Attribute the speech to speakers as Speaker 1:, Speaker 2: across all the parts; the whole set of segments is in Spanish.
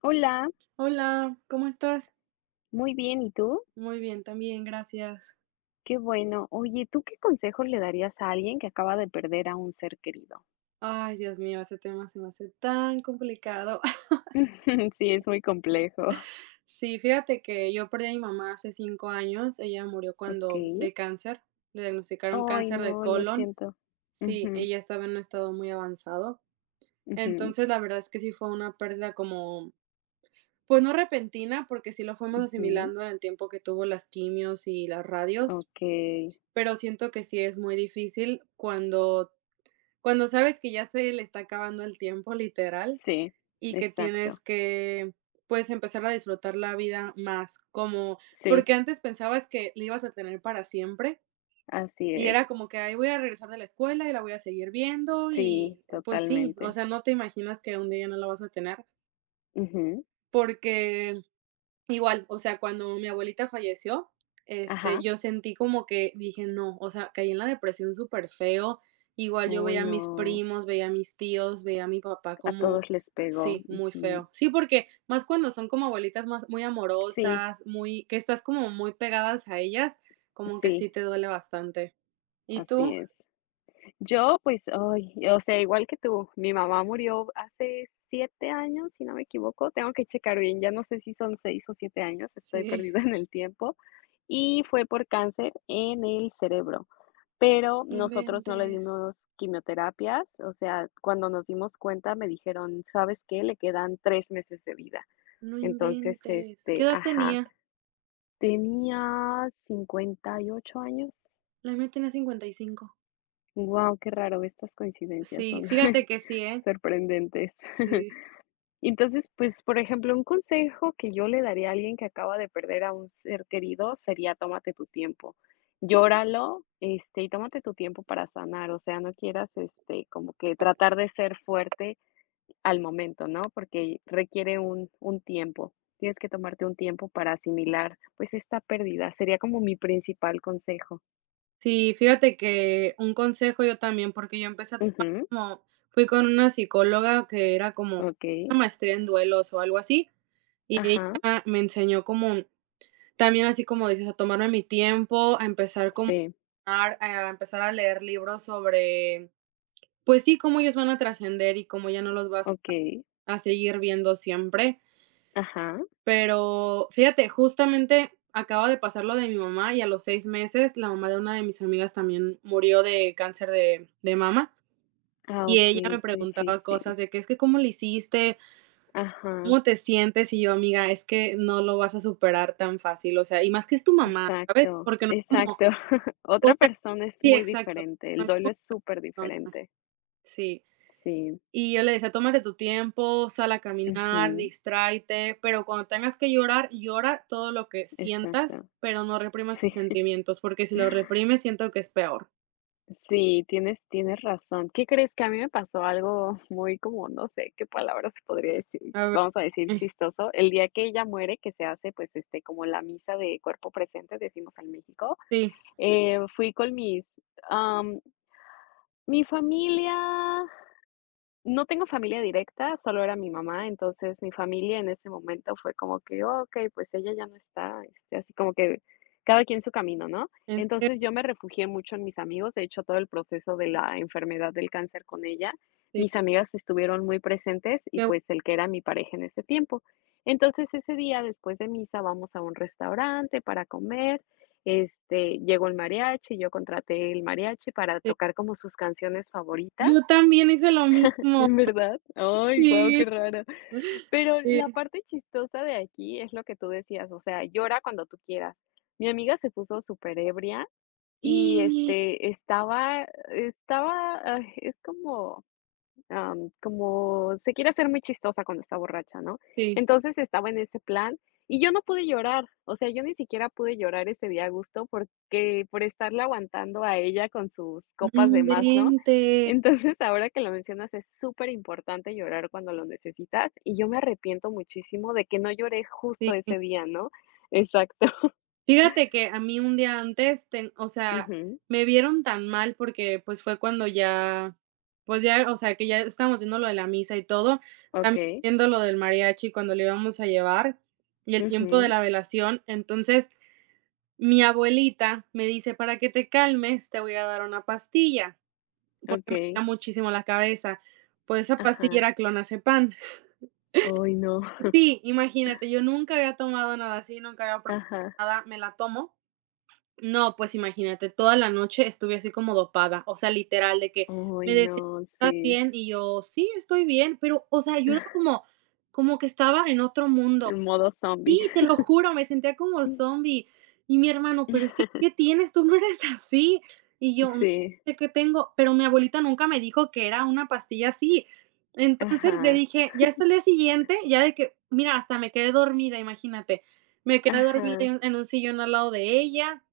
Speaker 1: Hola,
Speaker 2: Hola, ¿cómo estás?
Speaker 1: muy bien, ¿y tú?
Speaker 2: Muy bien, también, gracias.
Speaker 1: Qué bueno. Oye, ¿tú qué consejos le darías a alguien que acaba de perder a un ser querido?
Speaker 2: Ay, Dios mío, ese tema se me hace tan complicado.
Speaker 1: Sí, es muy complejo.
Speaker 2: Sí, fíjate que yo perdí a mi mamá hace 5 años. Ella murió cuando
Speaker 1: Okey.
Speaker 2: de cáncer. Le diagnosticaron
Speaker 1: Ay,
Speaker 2: cáncer de
Speaker 1: no, lo
Speaker 2: colon.
Speaker 1: siento.
Speaker 2: Sí,
Speaker 1: Ujú,
Speaker 2: ella estaba en un estado muy avanzado.
Speaker 1: ujú,
Speaker 2: Entonces, la verdad es que sí fue una pérdida como, pues no repentina, porque sí lo fuimos
Speaker 1: ujú.
Speaker 2: asimilando en el tiempo que tuvo las quimios y las radios,
Speaker 1: Okey.
Speaker 2: pero siento que sí es muy difícil cuando cuando sabes que ya se le está acabando el tiempo, literal,
Speaker 1: Sí,
Speaker 2: y que tienes
Speaker 1: exacto.
Speaker 2: que, pues, empezar a disfrutar la vida más, como
Speaker 1: Sí,
Speaker 2: porque antes pensabas que la ibas a tener para siempre,
Speaker 1: así
Speaker 2: y
Speaker 1: es.
Speaker 2: era como que: "Ahí voy a regresar de la escuela y la voy a seguir viendo",
Speaker 1: Sí,
Speaker 2: y pues sí, o
Speaker 1: totalmente.
Speaker 2: sea, no te imaginas que un día ya no la vas a tener,
Speaker 1: Ujú.
Speaker 2: porque igual, o sea, cuando mi abuelita falleció, este,
Speaker 1: Ajá.
Speaker 2: yo sentí como que dije: "No", o sea, caí en la depresión súper feo. Igual yo
Speaker 1: Uy,
Speaker 2: veía a mis
Speaker 1: no,
Speaker 2: primos, veía a mis tíos, veía a mi papá
Speaker 1: a
Speaker 2: como
Speaker 1: todos les pegó.
Speaker 2: sí, muy
Speaker 1: Ujú.
Speaker 2: feo. Sí, porque más cuando son como abuelitas más muy
Speaker 1: Sí,
Speaker 2: amorosas, muy que estás como muy pegadas a ellas, como que
Speaker 1: sí,
Speaker 2: sí te duele bastante. ¿Y
Speaker 1: así
Speaker 2: tú?
Speaker 1: es. Yo, pues, ay, o sea, igual que tú, mi mamá murió hace 7 años, si no me equivoco, tengo que checar bien, ya no sé si son 6 o 7 años, estoy
Speaker 2: Sí,
Speaker 1: perdida en el tiempo, y fue por cáncer en el cerebro, pero
Speaker 2: no
Speaker 1: nosotros no le
Speaker 2: inventes,
Speaker 1: dimos quimioterapias, o sea, cuando nos dimos cuenta me dijeron, ¿sabes qué? Le quedan 3 meses de vida.
Speaker 2: no
Speaker 1: Entonces,
Speaker 2: inventes. ¿Qué
Speaker 1: este,
Speaker 2: edad
Speaker 1: ajá,
Speaker 2: tenía?
Speaker 1: tenía 58 años.
Speaker 2: La mía tenía 55.
Speaker 1: Wow, qué raro, estas coincidencias
Speaker 2: Sí,
Speaker 1: son
Speaker 2: fíjate que sí, ¿eh?
Speaker 1: sorprendentes.
Speaker 2: Sí.
Speaker 1: Y entonces, pues, por ejemplo, un consejo que yo le daría a alguien que acaba de perder a un ser querido sería: tómate tu tiempo, llóralo, este, y tómate tu tiempo para sanar, o sea, no quieras, este, como que tratar de ser fuerte al momento, ¿no? Porque requiere un tiempo, tienes que tomarte un tiempo para asimilar, pues, esta pérdida, sería como mi principal consejo.
Speaker 2: Sí, fíjate que un consejo yo también, porque yo empecé a tomar
Speaker 1: Ujú,
Speaker 2: como fui con una psicóloga que era como
Speaker 1: okey,
Speaker 2: una maestría en duelos o algo así, y
Speaker 1: ajá,
Speaker 2: ella me enseñó como también así como dices, a tomarme mi tiempo, a empezar como
Speaker 1: sí.
Speaker 2: a empezar a leer libros sobre, pues sí, cómo ellos van a trascender y cómo ya no los vas
Speaker 1: Okey,
Speaker 2: a seguir viendo siempre.
Speaker 1: ajá.
Speaker 2: Pero fíjate, justamente acaba de pasar lo de mi mamá y a los 6 meses la mamá de una de mis amigas también murió de cáncer de mama,
Speaker 1: Ah,
Speaker 2: y ella me
Speaker 1: okey, qué
Speaker 2: preguntaba cosas
Speaker 1: difícil.
Speaker 2: de que: "Es que, ¿cómo lo hiciste?
Speaker 1: Ajá,
Speaker 2: ¿Cómo te sientes?". Y yo: "Amiga, es que no lo vas a superar tan fácil, o sea, y más que es tu mamá", ¿sabes?
Speaker 1: exacto,
Speaker 2: Porque no es como
Speaker 1: exacto.
Speaker 2: o
Speaker 1: Otra
Speaker 2: sea
Speaker 1: persona es
Speaker 2: sí,
Speaker 1: muy
Speaker 2: exacto,
Speaker 1: diferente,
Speaker 2: no
Speaker 1: el
Speaker 2: es
Speaker 1: duelo
Speaker 2: como
Speaker 1: es
Speaker 2: otra
Speaker 1: súper
Speaker 2: persona.
Speaker 1: diferente.
Speaker 2: Sí.
Speaker 1: Sí,
Speaker 2: Y yo le decía: "Tómate tu tiempo, sal a caminar,
Speaker 1: ujú,
Speaker 2: distráete, pero cuando tengas que llorar, llora todo lo que sientas,
Speaker 1: exacto.
Speaker 2: pero no reprimas
Speaker 1: Sí.
Speaker 2: tus sentimientos, porque si los reprimes, siento que es peor".
Speaker 1: Sí, tienes razón. ¿Qué crees? Que a mí me pasó algo muy como, no sé, qué palabra se podría decir,
Speaker 2: A ver,
Speaker 1: vamos a decir
Speaker 2: eh,
Speaker 1: chistoso. El día que ella muere, que se hace, pues, este, como la misa de cuerpo presente, decimos en México,
Speaker 2: sí,
Speaker 1: fui con mis, am, mi familia, no tengo familia directa, solo era mi mamá, entonces mi familia en ese momento fue como que: "Okey, pues ella ya no está", este, así como que cada quien su camino, ¿no?
Speaker 2: en
Speaker 1: Entonces,
Speaker 2: serio,
Speaker 1: yo me refugié mucho en mis amigos, de hecho, todo el proceso de la enfermedad del cáncer con ella,
Speaker 2: sí,
Speaker 1: mis amigas estuvieron muy presentes y,
Speaker 2: qué bueno,
Speaker 1: pues, el que era mi pareja en ese tiempo. Entonces, ese día, después de misa, vamos a un restaurante para comer, este, llegó el mariachi, yo contraté el mariachi para
Speaker 2: sí.
Speaker 1: tocar como sus canciones favoritas.
Speaker 2: Yo también hice lo mismo.
Speaker 1: ¿En verdad? Ay, guau, qué
Speaker 2: Sí.
Speaker 1: raro. Pero
Speaker 2: Sí.
Speaker 1: la parte chistosa de aquí es lo que tú decías, o sea, llora cuando tú quieras. Mi amiga se puso súper ebria y, este, estaba, ay, es como como se quiere hacer muy chistosa cuando está borracha, ¿no?
Speaker 2: Sí,
Speaker 1: Entonces estaba en ese plan y yo no pude llorar, o sea, yo ni siquiera pude llorar ese día a gusto porque por estarla aguantando a ella con sus
Speaker 2: no
Speaker 1: copas de más, ¿no?
Speaker 2: inventes.
Speaker 1: Entonces, ahora que lo mencionas, es súper importante llorar cuando lo necesitas y yo me arrepiento muchísimo de que no lloré justo
Speaker 2: Sí.
Speaker 1: ese día, ¿no? Exacto.
Speaker 2: Fíjate que a mí un día antes, ten o sea,
Speaker 1: Ujú,
Speaker 2: me vieron tan mal porque, pues, fue cuando ya, pues ya, o sea, que ya estábamos viendo lo de la misa y todo, también
Speaker 1: okey,
Speaker 2: viendo lo del mariachi cuando le íbamos a llevar y el tiempo de
Speaker 1: ujú,
Speaker 2: la velación. Entonces, mi abuelita me dice: "Para que te calmes, te voy a dar una pastilla", porque me da
Speaker 1: okey.
Speaker 2: muchísimo la cabeza. Pues esa pastilla
Speaker 1: Ajá.
Speaker 2: era clonazepam.
Speaker 1: Ay, no.
Speaker 2: Sí, imagínate, yo nunca había tomado nada así, nunca había probado
Speaker 1: Ajá.
Speaker 2: nada, me la tomo. No, pues imagínate, toda la noche estuve así como dopada, o sea, literal, de que
Speaker 1: Ay,
Speaker 2: me decían:
Speaker 1: no,
Speaker 2: "¿Estás
Speaker 1: sí.
Speaker 2: bien?", y yo: "Sí, estoy bien", pero, o sea, yo era como como que estaba en otro mundo.
Speaker 1: En modo zombie.
Speaker 2: Sí, te lo juro, me sentía como zombie. Y mi hermano: "Pero es que, ¿qué tienes? Tú no eres así". Y yo: "No
Speaker 1: Sí,
Speaker 2: sé qué tengo", pero mi abuelita nunca me dijo que era una pastilla así. Entonces le
Speaker 1: ajá,
Speaker 2: dije ya hasta el día siguiente, ya de que mira, hasta me quedé dormida, imagínate. Me quedé dormida
Speaker 1: ajá,
Speaker 2: en un sillón al lado de ella.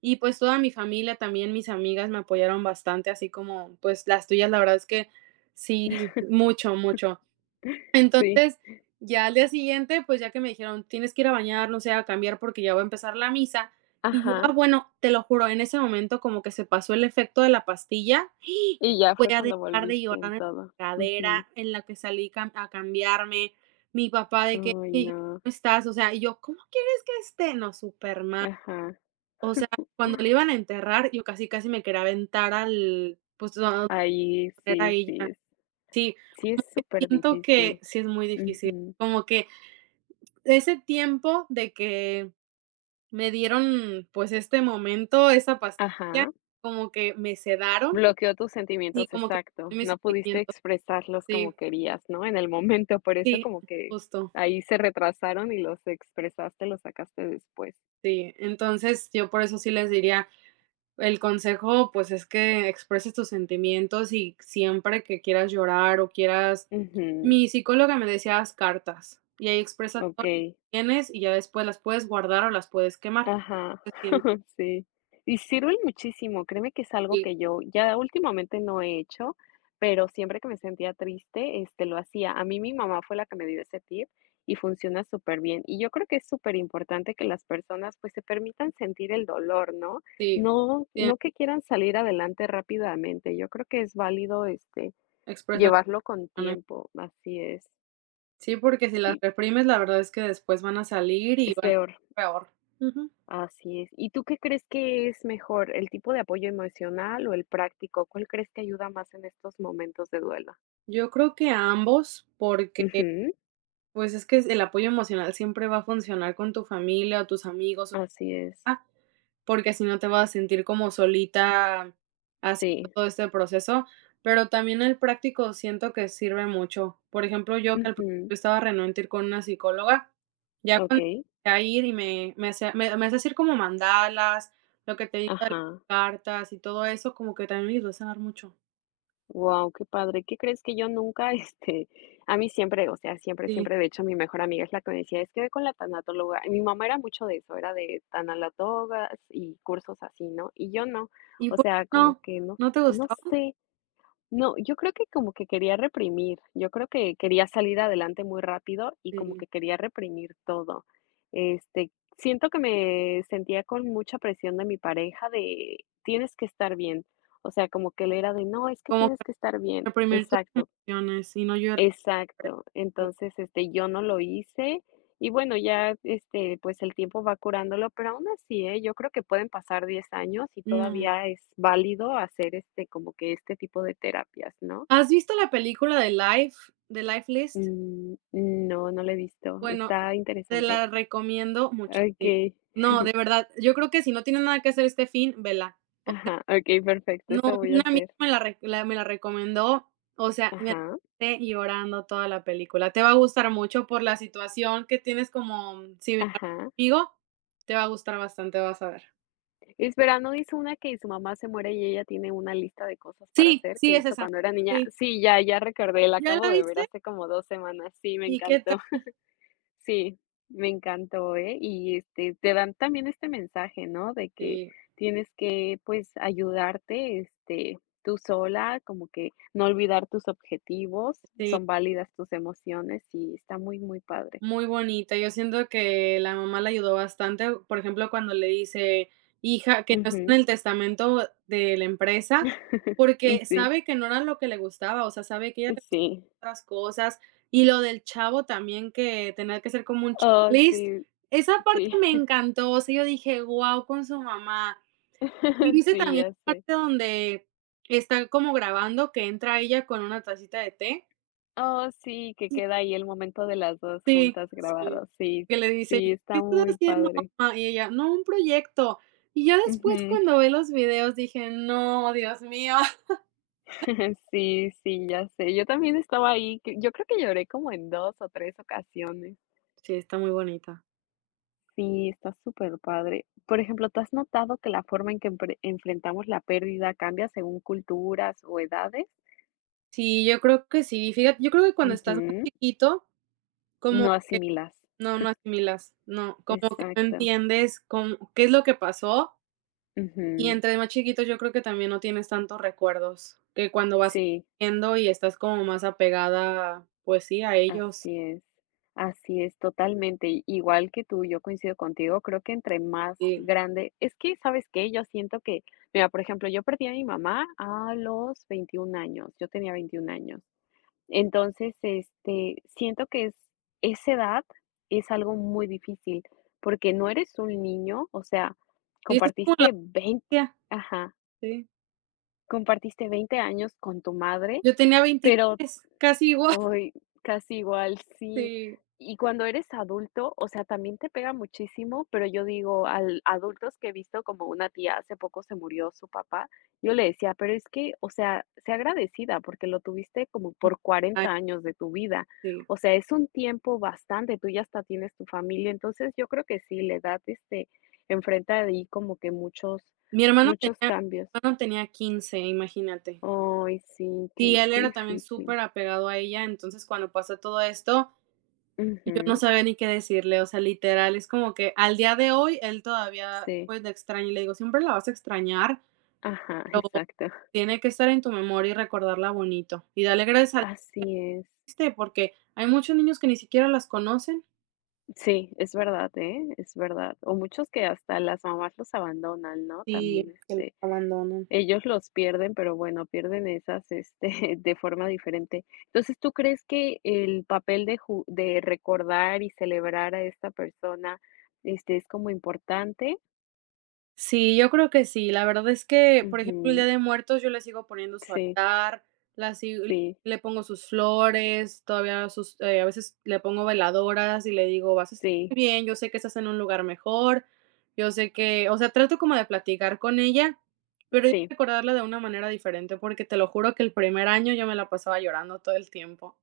Speaker 2: Y pues toda mi familia, también mis amigas me apoyaron bastante, así como pues las tuyas, la verdad es que sí, mucho, mucho.
Speaker 1: sí,
Speaker 2: Entonces, ya al día siguiente, pues ya que me dijeron, tienes que ir a bañar, no sé, a cambiar porque ya va a empezar la misa. Y yo,
Speaker 1: ajá.
Speaker 2: ah, bueno, te lo juro, en ese momento como que se pasó el efecto de la pastilla, no
Speaker 1: Y ya fue
Speaker 2: podía
Speaker 1: cuando
Speaker 2: dejar de
Speaker 1: volviste en
Speaker 2: llorar en la
Speaker 1: todo. Ujú.
Speaker 2: cadera en la que salí a cambiarme, mi papá de que,
Speaker 1: Ay,
Speaker 2: hija,
Speaker 1: no,
Speaker 2: ¿cómo estás? O sea, y yo, ¿cómo quieres que esté? No, súper mal.
Speaker 1: ajá.
Speaker 2: O sea, cuando lo iban a enterrar, yo casi, casi me quería aventar al, pues,
Speaker 1: Ahí
Speaker 2: era
Speaker 1: sí,
Speaker 2: ella.
Speaker 1: sí es
Speaker 2: Sí,
Speaker 1: sí es
Speaker 2: como que
Speaker 1: súper
Speaker 2: siento que
Speaker 1: difícil.
Speaker 2: sí es muy difícil.
Speaker 1: Ujú.
Speaker 2: Como que ese tiempo de que me dieron, pues, este momento, esa pastilla,
Speaker 1: Ajá.
Speaker 2: como que me sedaron
Speaker 1: Bloqueó tus
Speaker 2: y
Speaker 1: sentimientos,
Speaker 2: como que
Speaker 1: exacto.
Speaker 2: mis
Speaker 1: No pudiste
Speaker 2: sentimientos.
Speaker 1: expresarlos como
Speaker 2: Sí,
Speaker 1: querías, ¿no? En el momento, por eso
Speaker 2: sí,
Speaker 1: como que
Speaker 2: justo,
Speaker 1: ahí se retrasaron y los expresaste, los sacaste después.
Speaker 2: sí. Entonces, yo por eso sí les diría, el consejo, pues, es que expreses tus sentimientos y siempre que quieras llorar o quieras.
Speaker 1: Ujú,
Speaker 2: Mi psicóloga me decía: "Haz cartas, y ahí expresa todo lo que
Speaker 1: okey.
Speaker 2: tienes, y ya después las puedes guardar o las puedes quemar".
Speaker 1: Ajá,
Speaker 2: Sí,
Speaker 1: sí. Y sirven muchísimo, créeme que es algo que yo ya últimamente no he hecho, pero siempre que me sentía triste, este, lo hacía. A mí mi mamá fue la que me dio ese tip y funciona súper bien. Y yo creo que es súper importante que las personas, pues, se permitan sentir el dolor, ¿no?
Speaker 2: sí,
Speaker 1: No
Speaker 2: sí,
Speaker 1: no que quieran salir adelante rápidamente. Yo creo que es válido, este,
Speaker 2: expresar.
Speaker 1: llevarlo con tiempo. Así es.
Speaker 2: Sí, porque si las
Speaker 1: Y
Speaker 2: reprimes, la verdad es que después van a salir y
Speaker 1: es
Speaker 2: van a
Speaker 1: peor.
Speaker 2: ser peor. Ujú.
Speaker 1: Así es. ¿Y tú qué crees que es mejor, el tipo de apoyo emocional o el práctico? ¿Cuál crees que ayuda más en estos momentos de duelo?
Speaker 2: Yo creo que a ambos, porque,
Speaker 1: Ujú,
Speaker 2: pues, es que el apoyo emocional siempre va a funcionar con tu familia o tus amigos.
Speaker 1: así es.
Speaker 2: Porque si no te vas a sentir como solita haciendo
Speaker 1: Sí.
Speaker 2: todo este proceso, pero también el práctico siento que sirve mucho. Por ejemplo, yo que al principio
Speaker 1: Ujú,
Speaker 2: estaba renuente a ir con una psicóloga, ya cuando
Speaker 1: okey.
Speaker 2: empecé a ir y me hacía hacer como mandalas, lo que te digo de las
Speaker 1: Ajá.
Speaker 2: cartas y todo eso, como que también me ayudó a sanar mucho.
Speaker 1: Wow, qué padre. ¿Qué crees que yo nunca, este, a mí siempre, o sea, siempre,
Speaker 2: Sí.
Speaker 1: siempre, de hecho, mi mejor amiga es la que me decía: "Es que ve con la tanatóloga". Y mi mamá era mucho de eso, era de tanatogas y cursos así, ¿no? Y yo no.
Speaker 2: ¿Y
Speaker 1: O
Speaker 2: por
Speaker 1: sea, como
Speaker 2: no?
Speaker 1: que no
Speaker 2: ¿No te
Speaker 1: sé no
Speaker 2: gustaba?
Speaker 1: sé, no, yo creo que como que quería reprimir, yo creo que quería salir adelante muy rápido y como que
Speaker 2: Sí,
Speaker 1: quería reprimir todo. Este, siento que me sentía con mucha presión de mi pareja de tienes que estar bien. O sea, como que él era de no, es que
Speaker 2: como que
Speaker 1: tienes que estar bien.
Speaker 2: reprimir tus
Speaker 1: Exacto,
Speaker 2: emociones y no llorar.
Speaker 1: exacto.
Speaker 2: Sí.
Speaker 1: Entonces, este, yo no lo hice y bueno, ya este, pues el tiempo va curándolo, pero aún así, ¿eh? Yo creo que pueden pasar 10 años y
Speaker 2: No.
Speaker 1: todavía es válido hacer este, como que este tipo de terapias, ¿no?
Speaker 2: ¿Has visto la película de Life List?
Speaker 1: Mm, no, no lo he visto.
Speaker 2: Bueno,
Speaker 1: Está
Speaker 2: te
Speaker 1: interesante.
Speaker 2: la recomiendo muchísimo.
Speaker 1: Okey.
Speaker 2: No, de verdad, yo creo que si no tienes nada que hacer este fin, vela. O sea,
Speaker 1: Ajá, okey, perfecto,
Speaker 2: no,
Speaker 1: eso voy a
Speaker 2: una amiga
Speaker 1: hacer.
Speaker 2: me la recomendó, o sea, me la
Speaker 1: Ajá,
Speaker 2: pasé llorando toda la película. Te va a gustar mucho por la situación que tienes como similar
Speaker 1: ajá.
Speaker 2: conmigo, te va a gustar bastante, vas a ver.
Speaker 1: Espera, ¿no hizo una que su mamá se muere y ella tiene una lista de cosas para
Speaker 2: Sí,
Speaker 1: hacer que
Speaker 2: sí, es
Speaker 1: hizo
Speaker 2: esa.
Speaker 1: cuando era niña?
Speaker 2: Sí,
Speaker 1: Sí, ya, ya recordé, la
Speaker 2: ¿ya
Speaker 1: acabo
Speaker 2: la
Speaker 1: de ver
Speaker 2: viste?
Speaker 1: hace como 2 semanas. Sí, me
Speaker 2: ¿Y qué
Speaker 1: encantó.
Speaker 2: tal?
Speaker 1: Sí, me encantó, ¿eh? Y, este, te dan también este mensaje, ¿no? De que
Speaker 2: Sí,
Speaker 1: tienes que, pues, ayudarte, este, tú sola, como que no olvidar tus objetivos,
Speaker 2: sí.
Speaker 1: son válidas tus emociones y está muy, muy padre.
Speaker 2: Muy bonita. Yo siento que la mamá la ayudó bastante, por ejemplo, cuando le dice: "Hija", que no está
Speaker 1: Ujú.
Speaker 2: en el testamento de la empresa, porque
Speaker 1: Sí,
Speaker 2: sabe que no era lo que le gustaba, o sea, sabe que a ella le
Speaker 1: sí.
Speaker 2: gustaban otras cosas, y lo del chavo también, que tenía que ser como un
Speaker 1: Oh,
Speaker 2: checklist.
Speaker 1: sí,
Speaker 2: Esa parte
Speaker 1: sí.
Speaker 2: me encantó, o sea, yo dije: "Guau", con su mamá. Y viste
Speaker 1: Sí,
Speaker 2: también
Speaker 1: ya
Speaker 2: la
Speaker 1: sé.
Speaker 2: parte donde está como grabando, que entra ella con una tacita de té.
Speaker 1: Oh, sí, que queda ahí el momento de las 2
Speaker 2: Sí,
Speaker 1: juntas
Speaker 2: sí,
Speaker 1: grabadas. Sí,
Speaker 2: que le dice:
Speaker 1: sí,
Speaker 2: "¿Qué
Speaker 1: está
Speaker 2: estás
Speaker 1: muy
Speaker 2: haciendo,
Speaker 1: padre.
Speaker 2: mamá?". Y ella: "No, un proyecto". Y ya después
Speaker 1: Ujú.
Speaker 2: cuando ve los videos dije: "No, Dios mío".
Speaker 1: Sí, sí, ya sé. Yo también estaba ahí, que yo creo que lloré como en 2 o 3 ocasiones.
Speaker 2: Sí, está muy bonita.
Speaker 1: Sí, está súper padre. Por ejemplo, ¿tú has notado que la forma en que empre enfrentamos la pérdida cambia según culturas o edades?
Speaker 2: Sí, yo creo que sí. Fíjate, yo creo que cuando estás más
Speaker 1: Ujú.
Speaker 2: chiquito, como
Speaker 1: No asimilas.
Speaker 2: no, no asimilas, no, como que no
Speaker 1: Exacto.
Speaker 2: entiendes cómo qué es lo que pasó, y
Speaker 1: Ujú.
Speaker 2: entre más chiquito yo creo que también no tienes tantos recuerdos que cuando vas
Speaker 1: Sí.
Speaker 2: creciendo y estás como más apegada, pues sí, a ellos.
Speaker 1: Así es, así es, totalmente. I Igual que tú, yo coincido contigo, creo que entre más
Speaker 2: Sí,
Speaker 1: grande es que, ¿sabes qué? Yo siento que, mira, por ejemplo, yo perdí a mi mamá a los 21 años, yo tenía 21 años. Entonces, este, siento que es esa edad es algo muy difícil, porque no eres un niño, o sea,
Speaker 2: sí, eso es como la
Speaker 1: compartiste veinte
Speaker 2: adolescencia,
Speaker 1: ajá,
Speaker 2: sí.
Speaker 1: compartiste 20 años con tu madre,
Speaker 2: Yo tenía
Speaker 1: pero,
Speaker 2: 23 casi igual,
Speaker 1: ay, casi igual, sí.
Speaker 2: sí.
Speaker 1: Y cuando eres adulto, o sea, también te pega muchísimo, pero yo digo, al adultos que he visto, como una tía hace poco se murió su papá, yo le decía, pero es que, o sea, sé agradecida porque lo tuviste como por
Speaker 2: Ay,
Speaker 1: 40 años de tu vida.
Speaker 2: sí.
Speaker 1: O sea, es un tiempo bastante, tú ya hasta tienes tu familia. Entonces, yo creo que sí, la edad, este, enfrenta ahí como que muchos, muchos cambios.
Speaker 2: Mi hermano tenía 15, imagínate.
Speaker 1: Ay, sí,
Speaker 2: Sí,
Speaker 1: qué,
Speaker 2: él
Speaker 1: qué
Speaker 2: era también
Speaker 1: difícil.
Speaker 2: superapegado a ella, entonces, cuando pasa todo esto, yo no
Speaker 1: Ujú,
Speaker 2: sabía ni qué decirle, o sea, literal, es como que al día de hoy, él todavía,
Speaker 1: sí.
Speaker 2: pues, la extraña, y le digo: "Siempre la vas a extrañar,
Speaker 1: Ajá,
Speaker 2: pero
Speaker 1: exacto.
Speaker 2: tiene que estar en tu memoria y recordarla bonito, y dale gracias a
Speaker 1: Así es.
Speaker 2: Dios", porque hay muchos niños que ni siquiera las conocen.
Speaker 1: Sí, es verdad, ¿eh? Es verdad. O muchos que hasta las mamás los abandonan, ¿no? También,
Speaker 2: Sí, que los
Speaker 1: este,
Speaker 2: abandonan.
Speaker 1: ellos los pierden, pero bueno, pierden esas, este, de forma diferente. Entonces, ¿tú crees que el papel de recordar y celebrar a esta persona, este, es como importante?
Speaker 2: Sí, yo creo que sí. La verdad es que, por ejemplo, el Día
Speaker 1: Ujú.
Speaker 2: de Muertos yo le sigo poniendo su
Speaker 1: Sí,
Speaker 2: altar, la sigo
Speaker 1: sí,
Speaker 2: le pongo sus flores, todavía sus, a veces le pongo veladoras y le digo: "Vas a estar
Speaker 1: sí,
Speaker 2: muy bien, yo sé que estás en un lugar mejor, yo sé que", o sea, trato como de platicar con ella, pero yo
Speaker 1: sí.
Speaker 2: recordarla de una manera diferente, porque te lo juro que el primer año yo me la pasaba llorando todo el tiempo.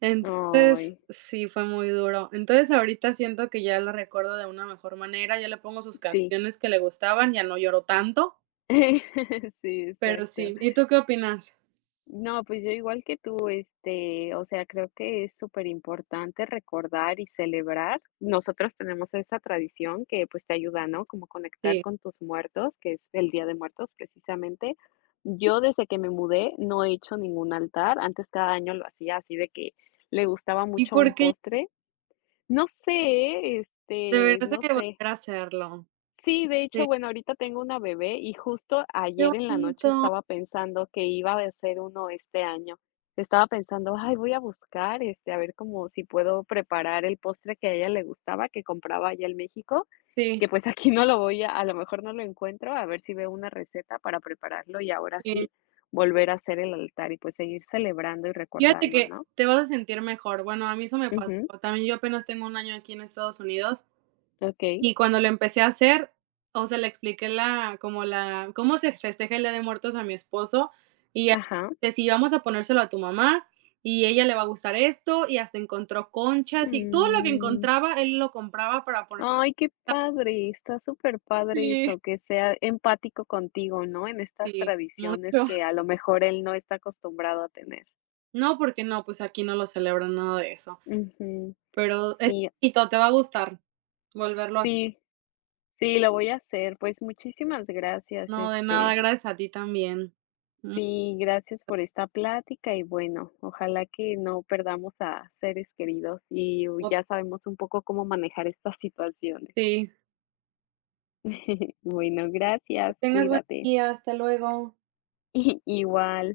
Speaker 2: Entonces,
Speaker 1: Ay,
Speaker 2: sí, fue muy duro. Entonces, ahorita siento que ya la recuerdo de una mejor manera, ya le pongo sus
Speaker 1: sí.
Speaker 2: canciones que le gustaban, ya no lloro tanto,
Speaker 1: Sí,
Speaker 2: pero
Speaker 1: exacto.
Speaker 2: sí. ¿Y tú qué opinas?
Speaker 1: No, pues yo igual que tú, este, o sea, creo que es súper importante recordar y celebrar. Nosotros tenemos esa tradición que pues te ayuda, ¿no? Como conectar
Speaker 2: Sí.
Speaker 1: con tus muertos, que es el Día de Muertos precisamente. Yo desde que me mudé no he hecho ningún altar. Antes cada año lo hacía así de que le gustaba
Speaker 2: ¿Y
Speaker 1: mucho un
Speaker 2: por qué
Speaker 1: postre. No sé, este,
Speaker 2: deberías de
Speaker 1: no sé.
Speaker 2: volver a hacerlo?
Speaker 1: Sí, de hecho,
Speaker 2: Sí.
Speaker 1: bueno, ahorita tengo una bebé y justo
Speaker 2: Qué
Speaker 1: ayer en la noche
Speaker 2: bonito.
Speaker 1: estaba pensando que iba a hacer uno este año. Estaba pensando, ay, voy a buscar, este, a ver cómo si puedo preparar el postre que a ella le gustaba, que compraba allá en México,
Speaker 2: Sí,
Speaker 1: que pues aquí no lo voy a lo mejor no lo encuentro, a ver si veo una receta para prepararlo y ahora
Speaker 2: sí.
Speaker 1: sí volver a hacer el altar y pues seguir celebrando y
Speaker 2: Fíjate
Speaker 1: recordando,
Speaker 2: que
Speaker 1: ¿no?
Speaker 2: te vas a sentir mejor. Bueno, a mí eso me pasó.
Speaker 1: Ujú,
Speaker 2: También yo apenas tengo un año aquí en Estados Unidos.
Speaker 1: ok,
Speaker 2: Y cuando lo empecé a hacer, o sea, le expliqué la como la cómo se festeja el Día de Muertos a mi esposo, y ya
Speaker 1: ajá.
Speaker 2: de si vamos a ponérselo a tu mamá, y ella le va a gustar esto, y hasta encontró conchas, y todo lo que
Speaker 1: Mm.
Speaker 2: encontraba, él lo compraba para poner.
Speaker 1: Ay, qué padre, está súper padre
Speaker 2: Sí,
Speaker 1: eso, que sea empático contigo, ¿no? En estas
Speaker 2: sí,
Speaker 1: tradiciones
Speaker 2: mucho.
Speaker 1: que a lo mejor él no está acostumbrado a tener.
Speaker 2: No, porque no, pues, aquí no lo celebran, nada de eso.
Speaker 1: Ujú.
Speaker 2: Pero es
Speaker 1: Sí,
Speaker 2: bonito, te va a gustar volverlo a hacer.
Speaker 1: sí, sí, lo voy a hacer. Pues muchísimas gracias,
Speaker 2: No, de nada,
Speaker 1: este,
Speaker 2: gracias a ti también. Mm,
Speaker 1: sí, gracias por esta plática y bueno, ojalá que no perdamos a seres queridos y
Speaker 2: o
Speaker 1: ya sabemos un poco cómo manejar estas situaciones.
Speaker 2: sí,
Speaker 1: Bueno,
Speaker 2: que
Speaker 1: gracias,
Speaker 2: tengas buen
Speaker 1: cuídate.
Speaker 2: día, hasta luego.
Speaker 1: Igual.